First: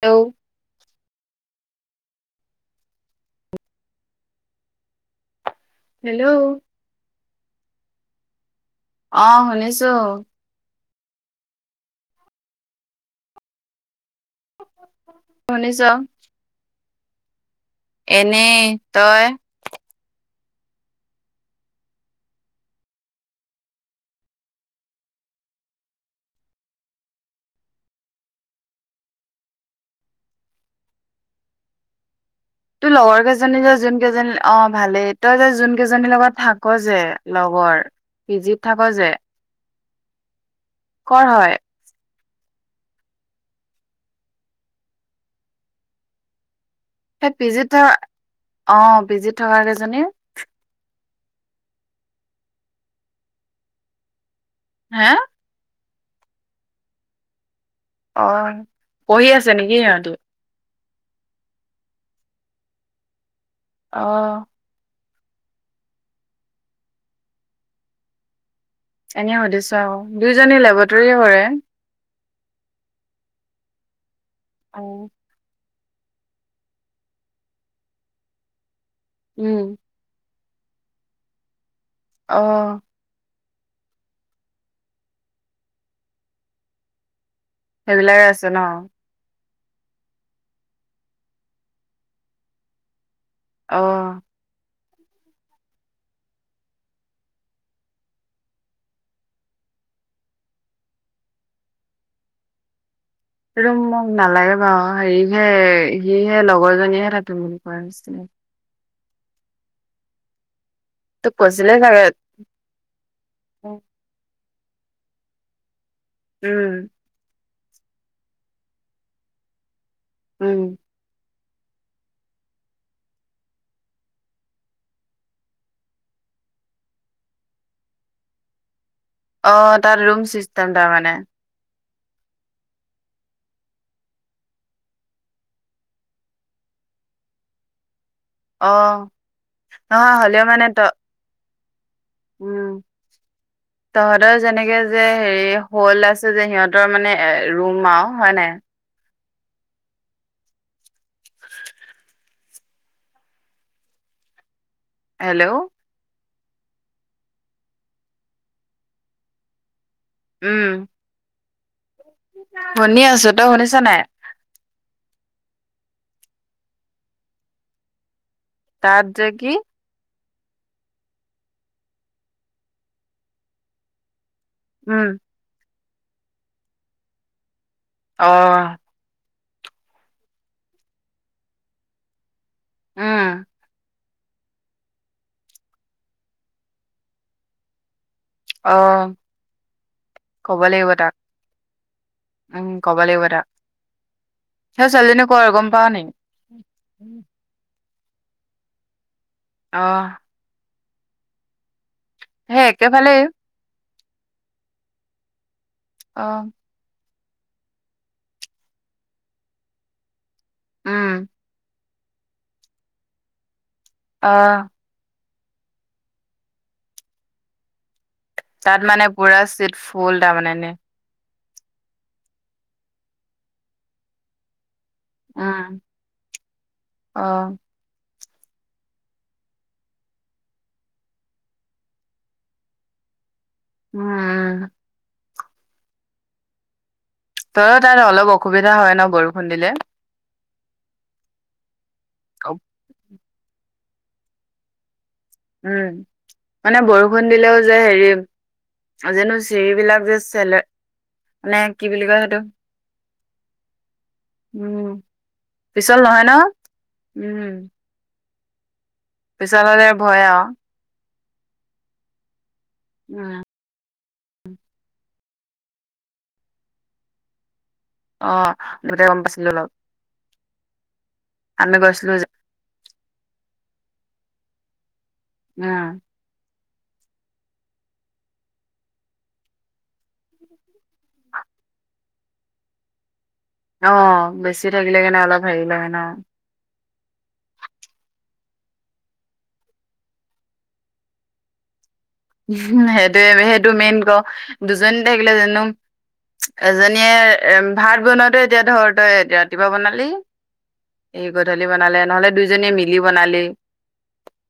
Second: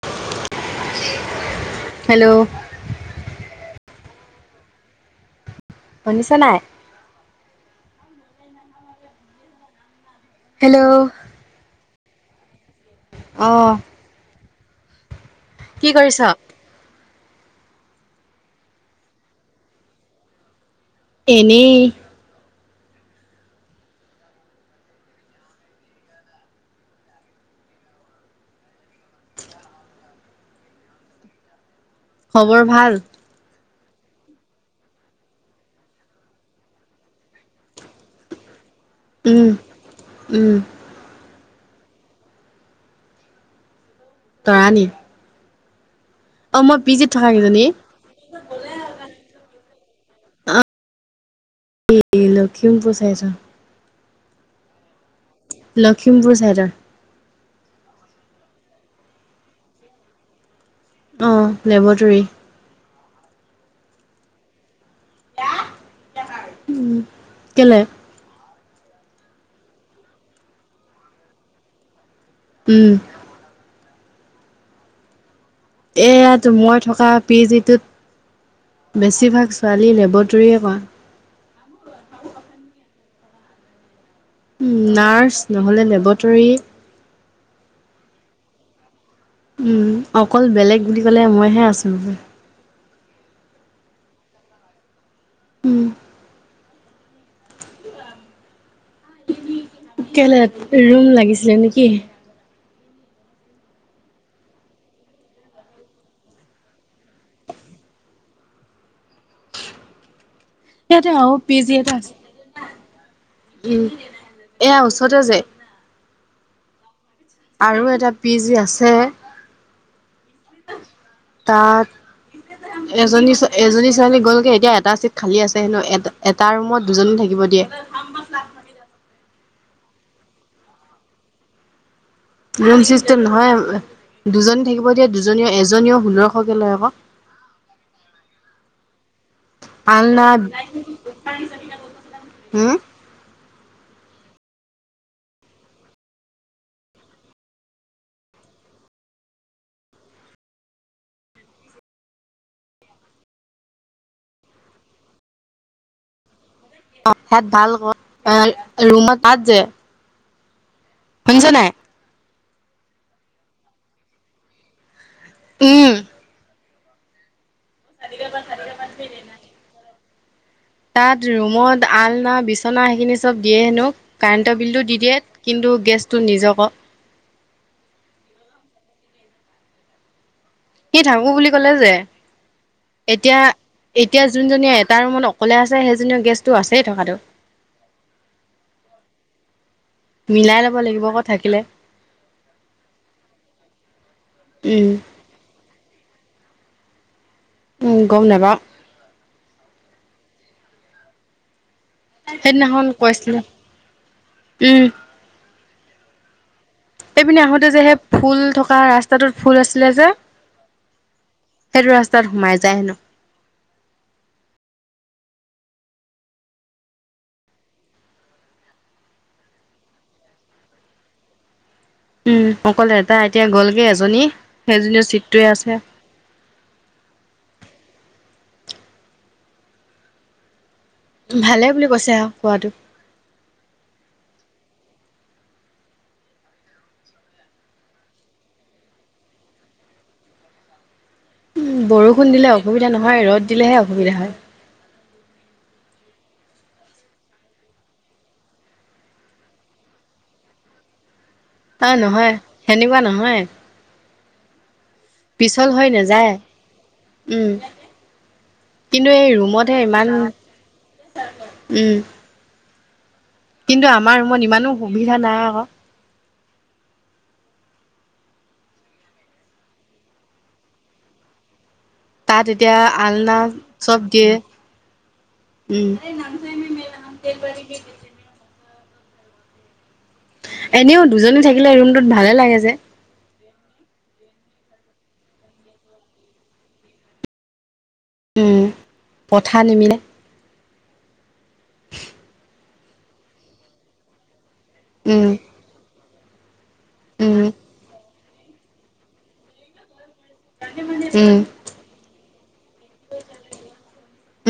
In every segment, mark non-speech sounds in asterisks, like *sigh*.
Hello. Hello. Hello শুনিছান নাই? অ', শুনিছো। হেল্ল'। অ', শুনিছ কি কৰিছ? এনেই তই? এনেই। খবৰ তোৰ ভাল? লগৰ কেইজনী যে যোন কেইজনী অ', ভালেই তই যে যোন কেইজনীৰ লগত থাক যে লগৰ পি জি থাক যে। উম, উম। ক'ৰ হয়? তৰানি। সেই পি জি কেইজনী ত থকা, অহ, পি জি ত থকা কেইজনীৰ? এই লখিমপুৰ চাইডৰ। হা'। লখিমপুৰ চাইডৰ। অ' পঢ়ি আছে নেকি সিহঁতি? অ' লেবৰেটৰী। অ', উম্ কেলে? এনেই সুধিছো আৰু দুইজনী লেবৰেটৰীয়েই হয়। উম আহ এইয়াতো মই থকা পি জিটোত বেছিভাগ উম ছোৱালী লেবদ তেওৱান অ উ নাৰচ নহ'লে লেবৰেটৰী সেইবিলাকে আছে ন উম অকল বেলেগ বুলি ক'লে মইহে আছো আহ উম কেলে ৰুম লাগিছিলে নেকি ৰুম মোক নালাগে বাৰ হেৰিহে সিহে লগৰজনীয়েহে থাকিম বুলি কৈ আছে ইয়াতে আহ তোক পি জি কৈছিলে এটা চাগে আছে উম এয়াচ সিহঁতৰ যে উম আৰু এটা পিজ আছে উম তাত এজনী এজনী ছোৱালী গ'ল কে এতিয়া এটা চিট খালী আছে হেনো এটা এটা ৰুমত দুজনী থাকিব কিব দিয়ে অ তাৰ ৰুম চিষ্টেম টা মানে ৰুম চিষ্টেম নহয় দুজনী থাকিব দিয়া দুজনীও এজনীও ষোল্ৰশকে লৈ আক আহ নহয় আলনা হ'লেও মানে ত উম তহঁতৰ যেনেকে যে হেৰি হল আছে যে সিহঁতৰ মানে এ ৰুম আৰু হয় নাই হেল্লৌ অ তাত ভাল ব ৰুমত তাত যে উম খুনছনাই শুনি আছো তই শুনিছ নাই উম তাত যে কি তাত ৰুমত আলনা বিচনা সেইখিনি চব দিয়ে ন কাৰেণ্টৰ বিলটো দি উম দিয়ে কিন্তু গেছটো নিজব আহ সি থাকো বুলি ক'লে যে উম এতিয়া এতিয়া যোনজনীয়ে এটা ৰুমত অকলে আছে সেইজনী গেষ্টটো আছেই থকাতটো অহ মিলাই লব লাগিব আকৌ থাকিলে উম কব লাগিব সেই উম ছোৱালীজনী কৰ আৰু গম পাৱও নেকি *inaudible* উম গম নেপাও অহ সেই সেইদিনাখন একেফালেই কৈছিলো উম অ এইপিনে আহোতে যে সেই ফুল থকা ৰাস্তাটোত ফুল আছিলে যে উম সেইটো ৰাস্তাত সোমাই যায় হেনো অহ তাত মানে পুৰা চিট ফুল তাৰমানেনে উম অকলে এটাা এতিয়া গ'লগে এজনী সেইজনী ছিটটোৱে উম, আছে অহ, ভালে বুলি কৈছে আহ খোৱাাতটো উম তই তাত অলপ অসুবিধা হয় ন বৰষুণ দিলে উ বৰষুণ দিলে অসুবিধা নহয় ৰ'দ দিলেহে অসুবিধা হয় উম মানে বৰষুণ দিলেও যে হেৰি জানো চিৰিবলাক যে চলে মানে অ কি বুলি কয় নহয় সেইটো সেনেকুৱা নহয় উম হৈ পিছল নহয় নাযায় ন উম কিন্তু এই পিছল ৰুমতহে হ'লে ইমান ভয় আৰু উম উম কিন্তু আমাৰ ৰুত ইমানো সুবিধা নাই আকৌ অ দুতে গম পাইছিলো অলপ আমি গৈছিলোঁ যে তাত এতিয়া আলনা চব দিয়ে উম দে পাৰ গি এনেও দুজনী থাকিলে ৰুমটোত ভালে লাগে যে অ বেছি থাকিলে কেনেে অলপ হেৰি লয় ন উ পঠাৰ নিমিলে সেইটোোৱে সেইটো মেইন ক দুজনী উম থাকিলে জানো এজনীয়ে উম এ ভাত বনোৱাতেো এতিয়া ধৰ তই ৰাতিপুৱা বনালি এই উম গধূলি বনালে নহ'লে *unintelligible* হৈ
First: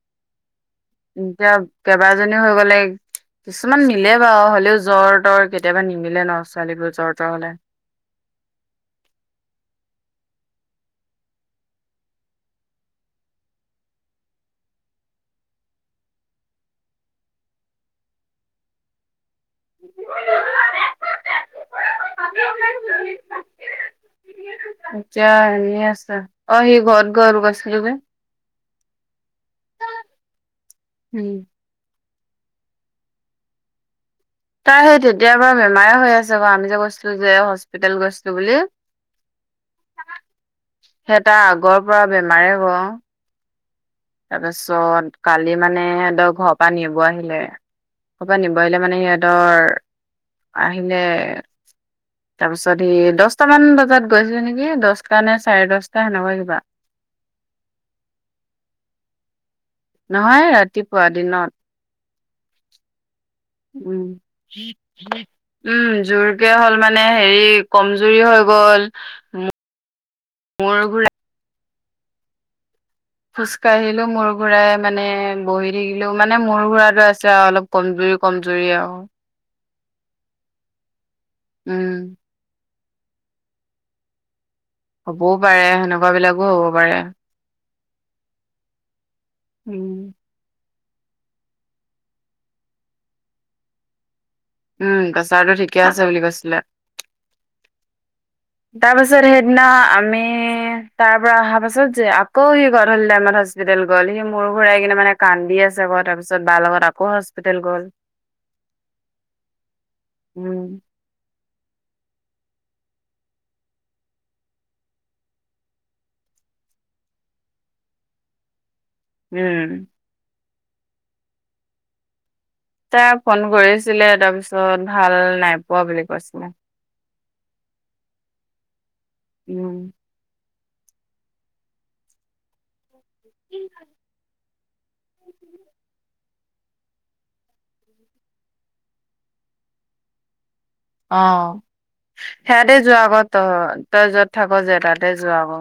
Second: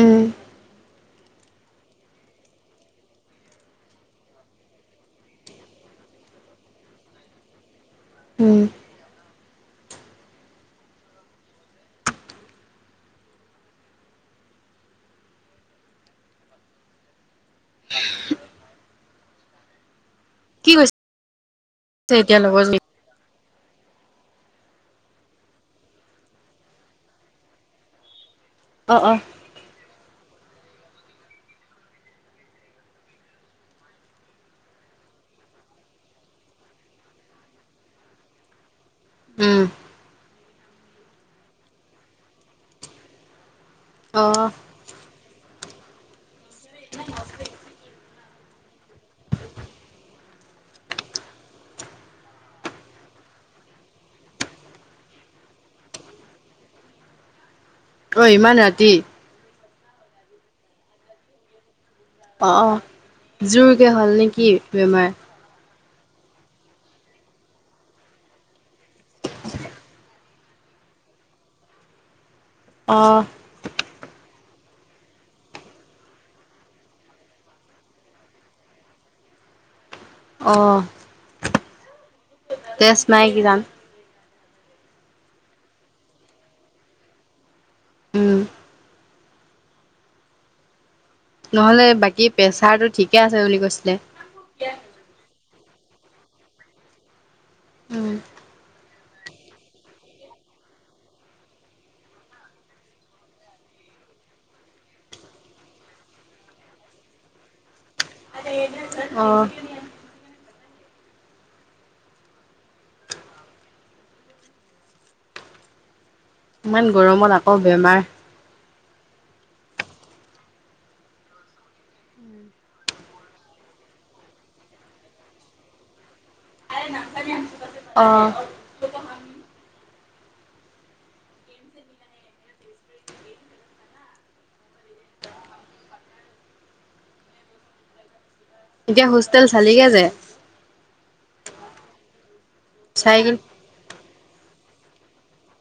উম কিছুমান নিলে বাৰু হ'লেও জ তৰ কেতিয়াবা নিমিলে ন ছোৱালীবোৰ জ তৰ হলে উম *unintelligible* সতিয়া নবজ ন উ আছ অ সি ঘৰত ঘৰু কছ ল গ অ অঁ উম তাই সেই তেতিয়া বাৰু বেমাৰে হৈ আছে বাৰ আমি যে গৈছো যে হস্পিতেেল গৈছো বুলি *inaudible* উম সেইহ তাৰ আগৰ পৰা বেমাৰে হ অ তাৰপিছত কালি মানে ধৰ ঘৰৰ পৰা নিব আহিলে ক'ৰবাত নিব আহিলে মানে সিহঁতৰ আহিলে তাৰপিছত সি দহটামান বজাত গৈছে নেকি দহটা নে চাৰে দহটা সেনেকুৱা কিবা *inaudible* অ ইমান ৰাতি নহয় ৰাতিপুৱা দিনত অ অ জোৰকে উম হ'ল নেকি বেমাৰ উম জোৰকে হ'ল মানে হেৰি কমজুৰি হৈ গ'ল মোৰ ঘোৰা অ খুচকাাহ আহ ো মোৰ ঘুৰাই মানে বহি থাকিলো মানে মোৰ ঘুৰাতটো আছে আৰু অলপ কমজুৰি কমজুৰি আৰু *inaudible* অহ। উম। তেজ নাই কিজান। হ'বও পাৰে সেনেকুৱাবিলাকো হ'ব পাৰে। উম উম। নহ'লে বাকী প্ৰেচাৰটো ঠিকে আছে বুলি কৈছিলে। উম, প্ৰেচাৰটো ঠিকে আছে বুলি কৈছিলে। উম। তাৰ পাছত সেইদিনা আমি তাৰ পৰা অহা পাছত যে আকৌ সি গধূলি টাইমত হস্পিতাল গ'ল। সি মোৰ ঘূৰাই কেনে মানে কান্দি আছে, আকৌ তাৰপিছত বাৰ লগত আকৌ হস্পিতেল গ'ল। আহ। উম। ইমান গৰমত আকৌ বেমাৰ উম। তাই ফোন কৰিছিলে তাৰপিছত ভাল নাই পোৱা বুলি কৈছিলে। *inaudible* অ'। উম। *inaudible* এতিয়া হোষ্টেল চালি গে যে অ', সেয়াতে যোৱা চাই আকৌ কিন ত-তই য'ত থাক যে। তাতে যোৱা হ'ব।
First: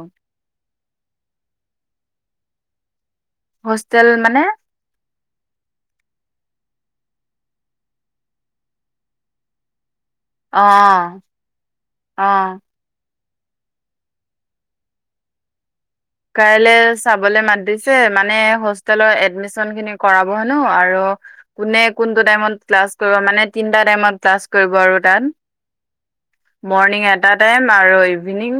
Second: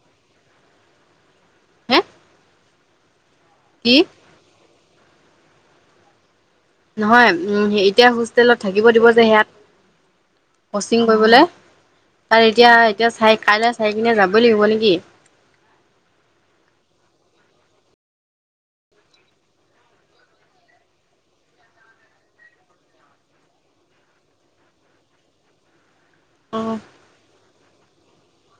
হে কি হোষ্টেল মানে নহয় উম এতিয়া হোষ্টেলত থাকিব দিব যে সেয়াত অ', ক্ৰচিং অ', কৰিবলৈ। তাত অ'। এতিয়া এতিয়া চাই কাইলৈ চাই কেনে যাব লাগিব নে কি? কাইলৈ চাবলে মাত দিছে। মানে হোষ্টেলৰ এডমিচনখিনি কৰাব হেনো আৰু কোনে কোনটো টাইমত ক্লাছ কৰিব। মানে তিনটা টাইমত ক্লাছ কৰিব আৰু তাত। অ *inaudible* মৰ্ণিং এটা টাইম আৰু ইভিনিং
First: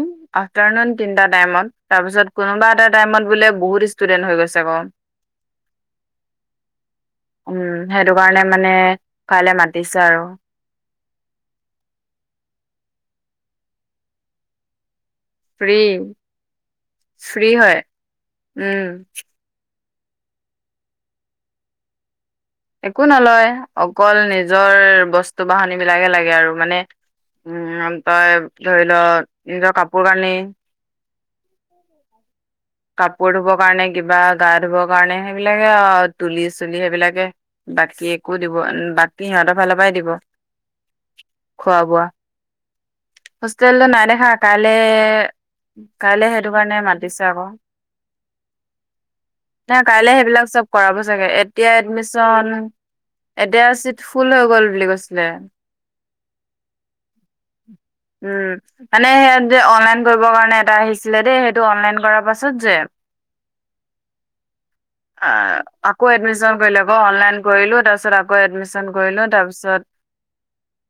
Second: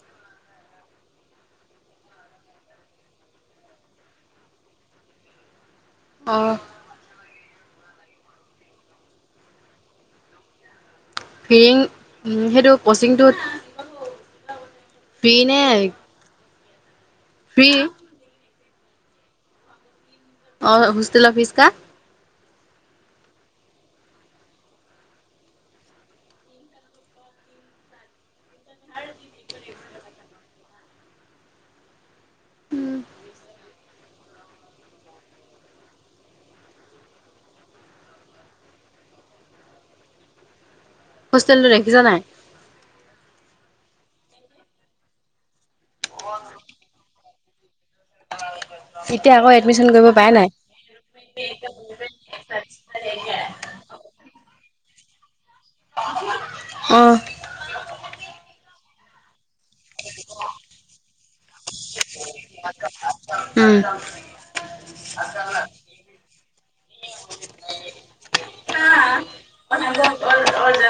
আফটাৰনুন তিনিটা টাইমত। তাৰপিছত কোনোবা এটা টাইমত বোলে বহুত ষ্টুডেন্ট হৈ গৈছে গৈ। অহ। উম, সেইটো কাৰণে মানে কাইলৈ মাতিছে আৰু। ফ্ৰিং উম সেইটো ক্ৰচিংটোত ফ্ৰিনে? ফ্ৰী ফ্ৰী হয়, উম। অ', হোষ্টেল ফ্ৰীচতা? একো নলয় অকল নিজৰ বস্তু বাহনীবিলাকে লাগে আৰু মানে উম, তই ধৰি ল নিজৰ কাপোৰ কানি। কাপোৰ ধুবৰ কাৰণে কিবা গা ধুবৰ কাৰণে। সেইবিলাকে আৰু তুলি চুলি সেইবিলাকে। বাকী একো দিব বাকি সিহঁতৰ ফালৰ পৰাই দিব। হোষ্টেলটো খোৱা দেখিছনে বোৱা নাই? হোষ্টেলটো নাই দেখা কাইলে কাইলে সেইটো কাৰণে মাতিছে আকৌ। এতিয়া আকৌ *inaudible* নাই এডমিশন কৰিব কাইলে পাই সেইবিলাক নাই চব কৰাব চাগে। এতিয়া এডমিচন এতিয়া চিত ফুল হৈ গ'ল বুলি কৈছে। অ উম, মানে যে অনলাইন কৰিবৰ কাৰণে এটা আহিছিলে দেই সেইটো অনলাইন কৰাৰ পাছত যে উম আ আকৌ এডমিচন কৰিল আকৌ অনলাইন কৰিলো তাৰপিছত আকৌ উম, এডমিশন কৰিলো তাৰপিছত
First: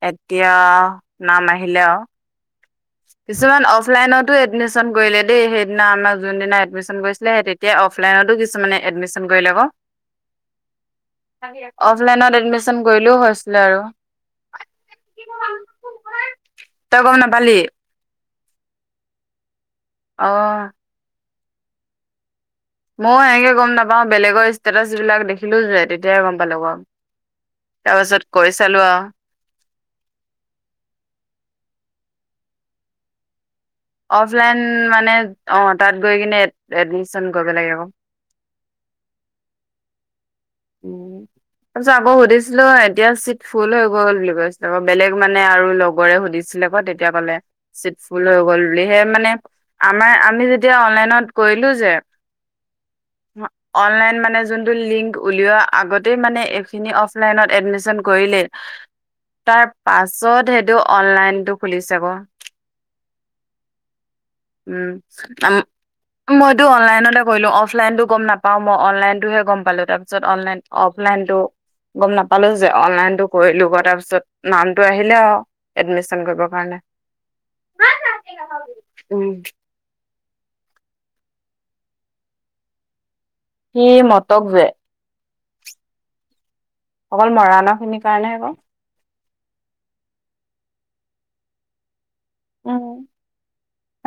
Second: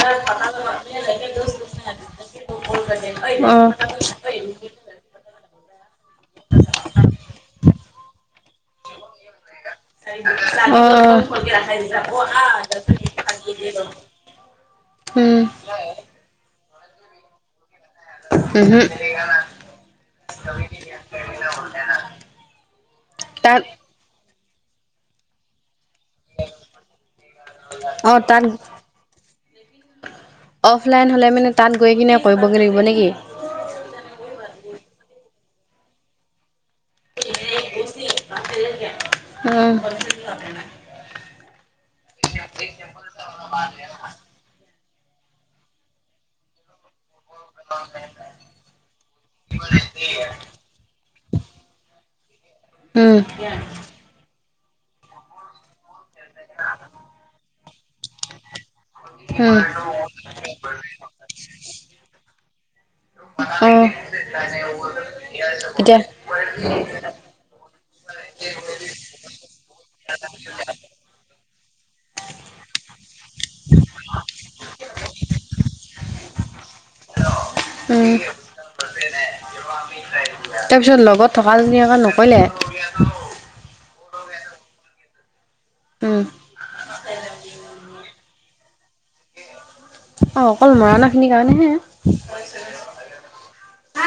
এতিয়া নাম আহিলে আৰু কিছুমান অফলাইনতো এডমিশন কৰিলে দেই সেইদিনা আমাৰ যোনদিনা এডমিশন কৰি তেতিয়া অফলাইনতো কিছুমানে এডমিশন কৰি ল'ব *inaudible* এডমিশন কৰিলেও হৈছিলে আৰু উম তগ ন বালি উহ আহ ময়ো এনেকে তাত গম নাপাও বেলেগৰ ষ্টেটাচ বিলাক দেখিলো যে তেয়া দেৰ গম্প লগৰ তাৰ অ', পাছত তাত কৰি চালোৱা অফলাইন হলে মানে তাত গৈ কিনে কৰিবগৈ লাগিব নেকি অফলাইন মানে অ তাত গৈ কিনে এডমিচন কৰিব লাগে আক উম উম তাৰপিছত আকৌ সুধিছিলো এতিয়া চিট ফুল হৈ গ গ'ল বুলি কৈছিলে আ বেলেগ মানে আৰু লগৰে সুধিছিলে ক তেতিয়া কাললে চিটফুল হৈ গল বুলিহে মানে আমাৰ আমি যেতিয়া অনলাইনত কৰিলো যে উম, অনলাইন মানে যোনটো লিংক উলিওৱা আগতেই মানে এইখিনি অফলাইনত এডমিশন কৰিলে উম, তাৰ পাছত সেইটো অনলাইনতটো খুলিছে গ উম উম আম এতিয়া মইতো অনলাইনতে কৰিলো অফলাইনতো গম নাপাও মই অনলাইনতটোহে গম পালো তাৰপিছতলাইন অফ অলাণ্ডো গম নাপালো যে অনলাইনতটো কৰিলো তাৰপিছত নামটো আহিলে আৰু এডমিশন কৰিব কাৰণে কালে উম উম তাৰপিছত লগত থকাজনীে নক'লে স মতক যে উম অকল মৰাণা খিনিৰ কাৰণে আকৌ অ অকল মৰাণা খিনিৰ কাৰণেহে উম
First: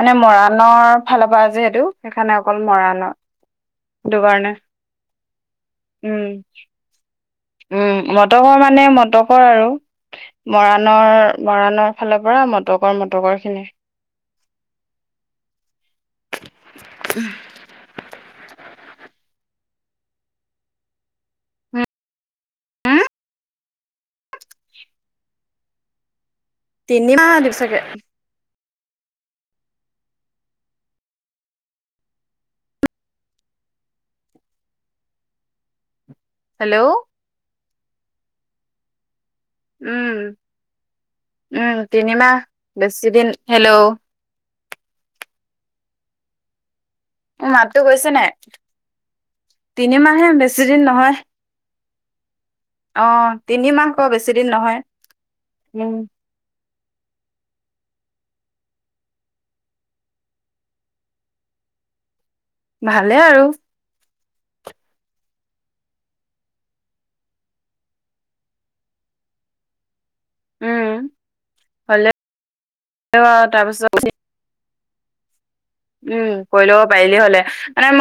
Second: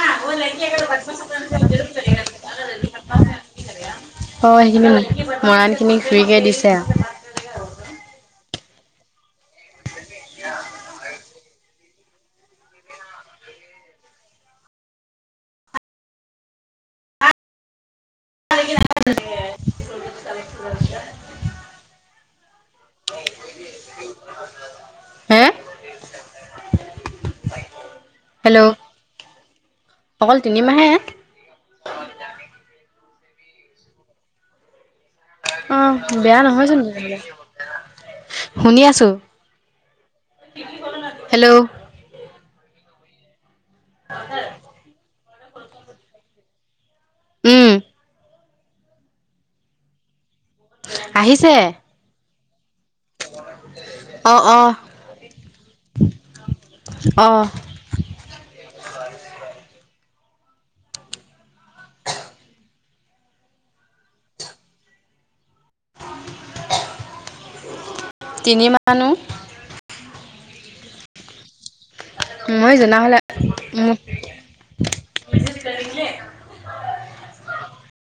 মানে মৰাণৰ ফালৰ পৰা যিহেতটো সেইকাৰণে অকল মৰাণৰ সেইটো অ কাৰণে সেইখিনি মৰাণ খিনি উম ঘুৰিকে দিছে আৰু উম মটকৰ মানে মটকৰ আৰু মৰাণৰ মৰাণৰ ফালৰ পৰা মটকৰ মটকৰ খিনি হ *inaudible* উম, হে তিনি দিসকে হেল্ল' অকল তিনিমাহে অ বেয়া নহয়চোন হেল্ল' শুনি আছো উম হেল্ল' উম তিনিমাহ বেছি দিন হেল্ল' উ উম মাতো গৈছে নাই তিনিমাহে বেছি দিন নহয়। আহিছে অ তিনি মাহক বেছি অ দিন অ নহয় উম অ' ভালে আৰু তিনি মানুহ উম। হ'লেও মই জনা হ'লে আৰু তাৰপিছত মোক উম কৰি ল'ব পাৰিলি হ'লে মানে